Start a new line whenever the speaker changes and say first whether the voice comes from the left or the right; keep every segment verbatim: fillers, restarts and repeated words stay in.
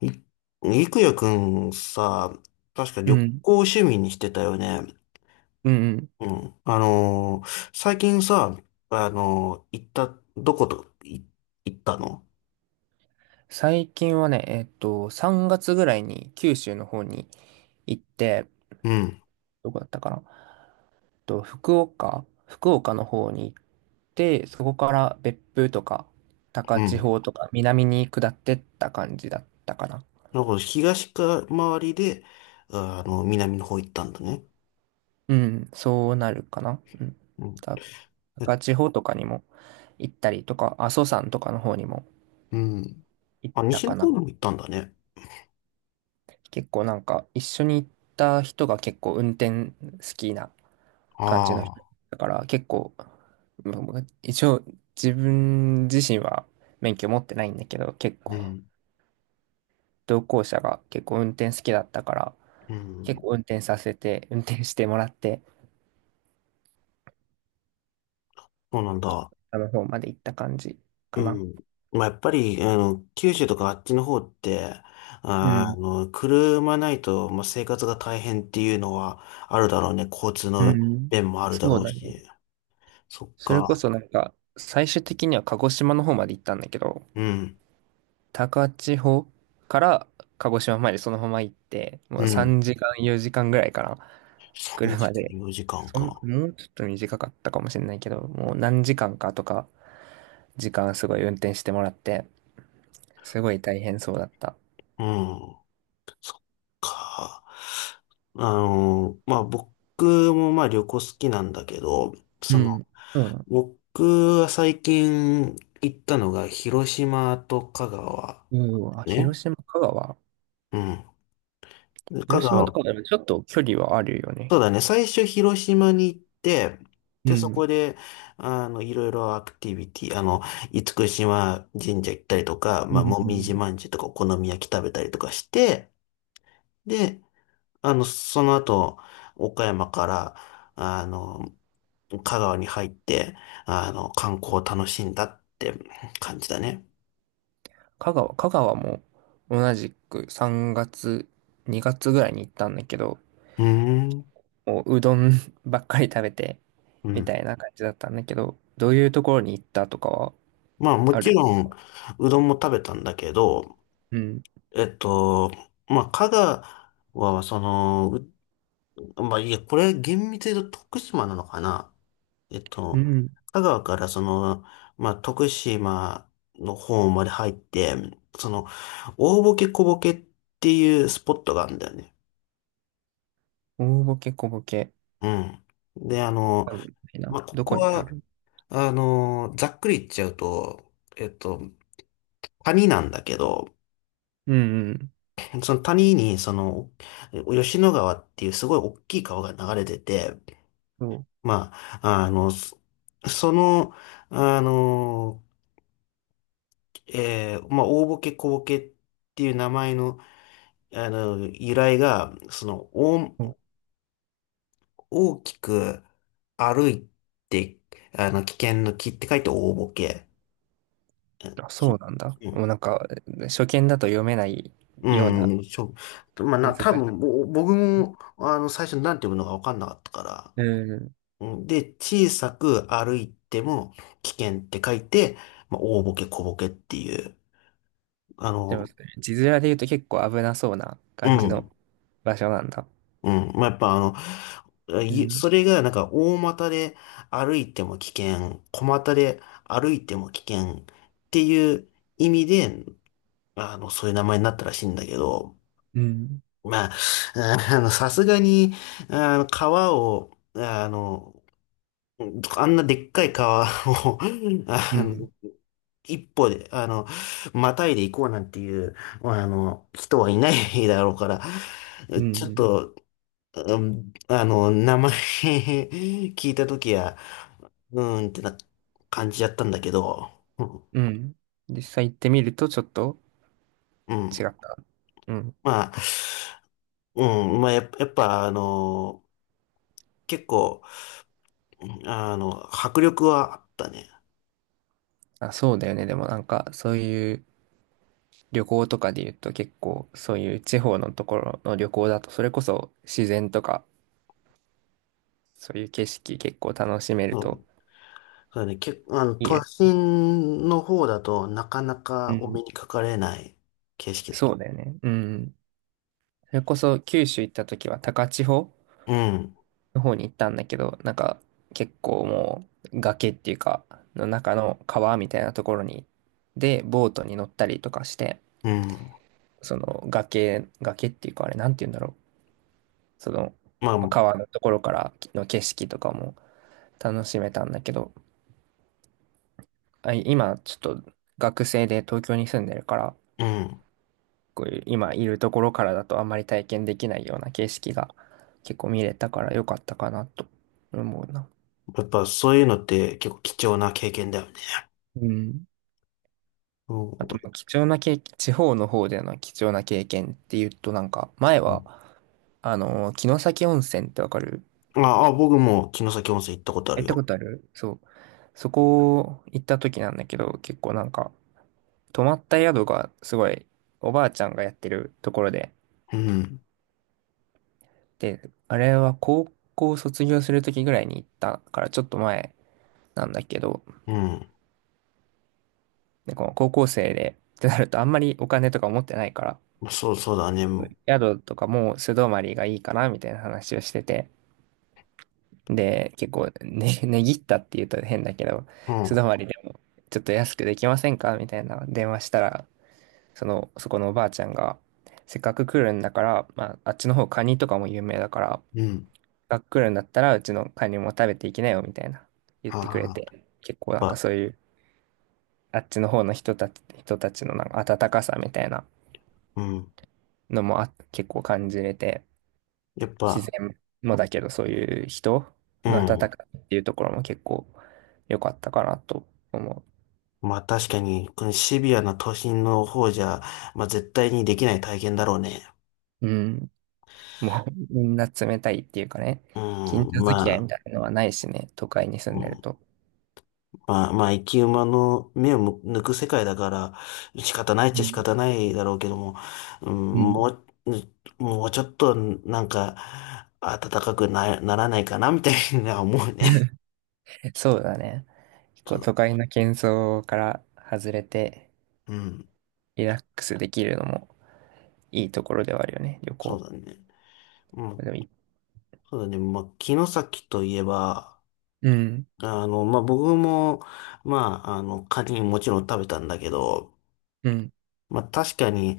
left: い、いくやくんさ、確か
right: う
left: 旅
right: ん。
left: 行を趣味にしてたよね。
right: うんうん。
left: うん。あのー最近さ、あのー行った、どこと、い、行ったの。
right: 最近はね、えっと、さんがつぐらいに九州の方に行って、
left: うん、
right: どこだったかな。えっと、福岡福岡の方に行って、そこから別府とか、
left: う
right: 高千
left: ん。
right: 穂とか、南に下ってった感じだったかな。
left: なんか東か周りで、あの、南の方行ったんだね。
right: うん、そうなるかな。うん。
left: うん。
right: 多分
left: え、
right: 高千穂とかにも行ったりとか、阿蘇山とかの方にも
left: うん。
right: 行っ
left: あ、
right: た
left: 西の
right: か
left: 方
right: な。
left: にも行ったんだね。
right: 結構なんか、一緒に行った人が結構運転好きな感じの
left: あ
right: 人
left: あ、
right: だから結構、まあまあ一応自分自身は免許持ってないんだけど、結
left: う
right: 構
left: ん、
right: 同行者が結構運転好きだったから、
left: う
right: 結構
left: ん。
right: 運転させて、運転してもらって、
left: そうなんだ。
right: あの方まで行った感じ
left: う
right: かな。
left: ん。まあ、やっぱり、あの、九州とかあっちの方って、
right: う
left: あーあ
right: ん。
left: の、車ないと、まあ、生活が大変っていうのはあるだろうね。交通
right: う
left: の
right: ん。
left: 便もあるだ
right: そう
left: ろう
right: だね。
left: し。そっ
right: それこ
left: か。
right: そなんか、最終的には鹿児島の方まで行ったんだけど、
left: うん。
right: 高千穂から鹿児島までそのまま行って、も
left: う
right: う
left: ん。
right: さんじかん、よじかんぐらいかな、
left: 3
right: 車
left: 時間、
right: で。
left: よじかん
right: そん、
left: か。
right: もうちょっと短かったかもしれないけど、もう何時間かとか、時間すごい運転してもらって、すごい大変そうだった。
left: うん。そっか。あの、まあ、僕もまあ旅行好きなんだけど、
right: う
left: その、
right: ん。そうなの。
left: 僕は最近行ったのが広島と香川
right: うん、あ、
left: ね。
right: 広島、香川。
left: うん。香
right: 広島と
left: 川、
right: かでもちょっと距離はあるよね。
left: そうだね、最初広島に行って、
right: う
left: で、そ
right: ん。
left: こで、あの、いろいろアクティビティ、あの、厳島神社行ったりとか、
right: う
left: まあ、もみじ
right: ん。
left: まんじゅうとかお好み焼き食べたりとかして、で、あの、その後、岡山から、あの、香川に入って、あの、観光を楽しんだって感じだね。
right: 香川、香川も同じくさんがつ、にがつぐらいに行ったんだけど、
left: うーん。
right: もううどん ばっかり食べて、
left: う
right: みた
left: ん。
right: いな感じだったんだけど、どういうところに行ったとかは
left: まあ、も
right: あ
left: ち
right: る。
left: ろん、うどんも食べたんだけど、
right: うん。
left: えっと、まあ、香川は、その、うまあ、いや、これ厳密に言うと徳島なのかな。えっ
right: う
left: と、
right: ん。
left: 香川からその、まあ、徳島の方まで入って、その、大ボケ小ボケっていうスポットがあるんだよね。
right: 大ボケ小ボケ。
left: うん。で、あの、
right: あるみたいな。
left: まあ、こ
right: ど
left: こ
right: こにあ
left: は、
right: る。
left: あの、ざっくり言っちゃうと、えっと、谷なんだけど、
right: うんうん。
left: その谷に、その、吉野川っていうすごい大きい川が流れてて、
right: そう。
left: まあ、あの、そその、あの、えーまあ、大ボケ小ボケっていう名前の、あの、由来が、その、
right: そう、
left: 大、大きく歩いて、あの、危険の危って書いて大ボケ。うん
right: あ、そ
left: き
right: うなんだ。
left: う
right: もうなんか、初見だと読めないような
left: ん、うん、しょ、まあ、な、
right: 難し
left: 多分、
right: い。
left: ぼ僕も、あの、最初なんて読むのか分かんなかったから。
right: うん。
left: うんで、小さく歩いても危険って書いて、まあ、大ボケ小ボケっていう。あ
right: でも、
left: の、
right: 字面で言うと結構危なそうな
left: う
right: 感じの
left: ん。
right: 場所なんだ。
left: うん。まあ、やっぱあの、
right: う
left: い
right: ん。
left: それがなんか大股で歩いても危険、小股で歩いても危険っていう意味で、あの、そういう名前になったらしいんだけど、
right: うん。
left: まあ、あの、さすがに、あの、川を、あの、あんなでっかい川を、
right: う
left: あの、
right: ん。
left: 一歩で、あの、またいで行こうなんていう、あの、人はいないだろうから、
right: う
left: ちょっ
right: ん。
left: と、うん、あの、名前 聞いたときは、うーんってな感じやったんだけど、うん、
right: うん。実際行ってみるとちょっと
left: うん。
right: 違った。うん。
left: まあ、うん、まあやっぱ、やっぱあの、結構、あの、迫力はあったね。
right: あ、そうだよね。でもなんか、そういう旅行とかで言うと結構、そういう地方のところの旅行だと、それこそ自然とか、そういう景色結構楽しめ
left: う
right: ると
left: ん、そうだね、結構、あの、
right: いい
left: 都
right: よ。
left: 心の方だとなかな
right: う
left: かお
right: ん。
left: 目にかかれない景色だ。
right: そうだよね。うん。それこそ九州行った時は高千穂
left: うん、
right: の方に行ったんだけど、なんか結構もう崖っていうか、の中の川みたいなところに、で、ボートに乗ったりとかして、
left: うん、
right: その崖、崖っていうかあれ、なんて言うんだろう。その、
left: まあ、
right: まあ、
left: う
right: 川のところからの景色とかも楽しめたんだけど、あ、今ちょっと学生で東京に住んでるから、
left: ん、
right: こういう今いるところからだとあんまり体験できないような景色が結構見れたから良かったかなと思うな。
left: やっぱそういうのって結構貴重な経験だよね。
right: うん。あと、
left: う
right: まあ貴重な経験、地方の方での貴重な経験っていうとなんか、前は、
left: ん。
right: あのー、城崎温泉ってわかる？
left: ああ、僕も城崎温泉行ったことあ
right: 行
left: る
right: ったこ
left: よ。
right: とあるそう。そこ行った時なんだけど、結構なんか、泊まった宿がすごいおばあちゃんがやってるところで、
left: うん。
right: で、あれは高校卒業するときぐらいに行ったからちょっと前なんだけど、
left: うん。
right: で、この高校生でってなるとあんまりお金とか持ってないから、
left: そう、そうだね。うん。
right: 宿とかもう素泊まりがいいかなみたいな話をしてて、で、結構ね、ねぎったって言うと変だけど、素泊まりでもちょっと安くできませんかみたいな電話したら、その、そこのおばあちゃんが、せっかく来るんだから、まあ、あっちの方カニとかも有名だから、
left: うん。
right: が来るんだったら、うちのカニも食べていきなよ、みたいな言っ
left: あ
right: てくれ
left: あ、やっ
right: て、結構なんか
left: ぱ、
right: そういう、あっちの方の人たち、人たちのなんか温かさみたいな
left: うん。
right: のもあ、結構感じれて、
left: やっ
right: 自
left: ぱ、
right: 然もだけど、そういう人
left: う
right: の温かさ
left: ん。
right: っていうところも結構良かったかなと思
left: まあ確かに、このシビアな都心の方じゃ、まあ絶対にできない体験だろうね。
right: う。うん。もう、みんな冷たいっていうかね、
left: う
right: 近
left: ん。
right: 所付き合いみ
left: まあ、
right: たいなのはないしね、都会に住
left: う
right: んでる
left: ん、
right: と。
left: まあ、まあ、生き馬の目をむ抜く世界だから、仕方ないっち
right: う
left: ゃ仕
right: ん。
left: 方ないだろうけども、うん、
right: うん。
left: もう、もうちょっと、なんか、暖かくな、ならないかな、みたいな思うね。
right: そうだね。結
left: そ
right: 構
left: う、
right: 都会の喧騒から外れて
left: うん、
right: リラックスできるのもいいところではあるよね、旅
left: そ
right: 行。
left: うだね。うん、
right: でもい、
left: そうだね。まあ、城崎といえば、
right: うん、
left: あの、まあ、僕も、まあ、あの、カニもちろん食べたんだけど、
right: うん、
left: まあ、確かに、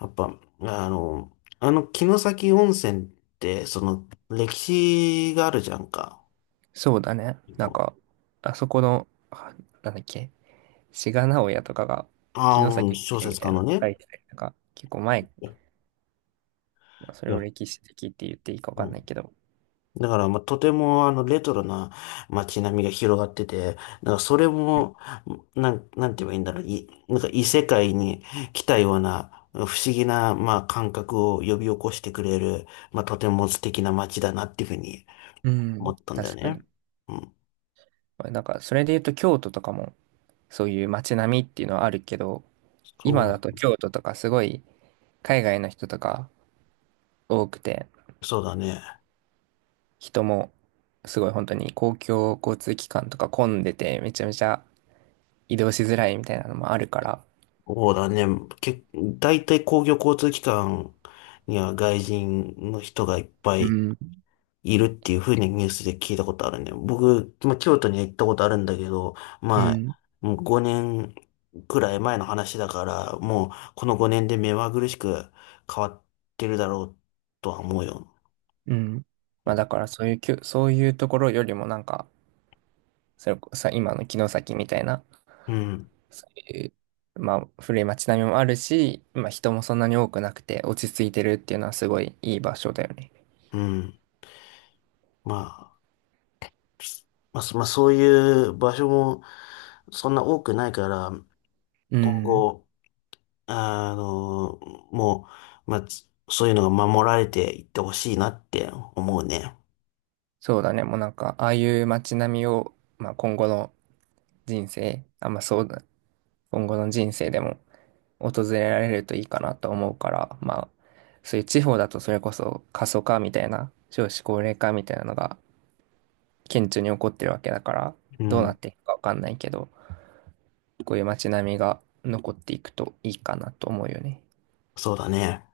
left: やっぱ、あの、あの、城崎温泉って、その、歴史があるじゃんか。
right: そうだね。なんか、あそこの、あ、なんだっけ、志賀直哉とかが、
left: ああ
right: 城
left: ー、うん
right: 崎み
left: 小
right: えみ
left: 説
right: た
left: 家
right: いな
left: の
right: の書
left: ね。
right: いてたりとか、結構前、まあそ
left: い
right: れ
left: や、
right: を歴史的って言っていいかわ
left: う
right: かんな
left: ん
right: いけど、
left: だから、まあ、とても、あの、レトロな街並みが広がってて、なんか、それも、なん、なんて言えばいいんだろう、い、なんか、異世界に来たような、不思議な、まあ、感覚を呼び起こしてくれる、まあ、とても素敵な街だなっていうふうに
right: う
left: 思
right: ん、
left: ったんだよ
right: 確か
left: ね。
right: に。
left: うん。
right: なんか、それで言うと京都とかも、そういう街並みっていうのはあるけど、今
left: そ
right: だと
left: う、
right: 京都とかすごい海外の人とか多くて、
left: そうだね。
right: 人もすごい本当に公共交通機関とか混んでて、めちゃめちゃ移動しづらいみたいなのもあるから、
left: そうだね。け、大体公共交通機関には外人の人がいっぱ
right: う
left: い
right: ん、
left: いるっていうふうにニュースで聞いたことあるね。僕、まあ、京都には行ったことあるんだけど、
right: う
left: まあ、
right: ん、
left: もうごねんくらい前の話だから、もうこのごねんで目まぐるしく変わってるだろうとは思うよ。
right: うん。まあだからそういうきゅ、そういうところよりもなんか、それこさ、今の城崎みたいな、
left: うん、
right: そういう、まあ古い街並みもあるし、まあ人もそんなに多くなくて落ち着いてるっていうのはすごいいい場所だよね。
left: うん。まあ、まあ、そまあ、そういう場所もそんな多くないから、
right: う
left: 今
right: ん。
left: 後、あの、もう、まあ、つそういうのが守られていってほしいなって思うね。
right: そうだね。もうなんか、ああいう街並みを、まあ今後の人生、あ、まあそうだ、今後の人生でも訪れられるといいかなと思うから、まあ、そういう地方だとそれこそ過疎化みたいな、少子高齢化みたいなのが顕著に起こってるわけだから、
left: う
right: どうな
left: ん、
right: っていくかわかんないけど、こういう街並みが残っていくといいかなと思うよね。
left: そうだね。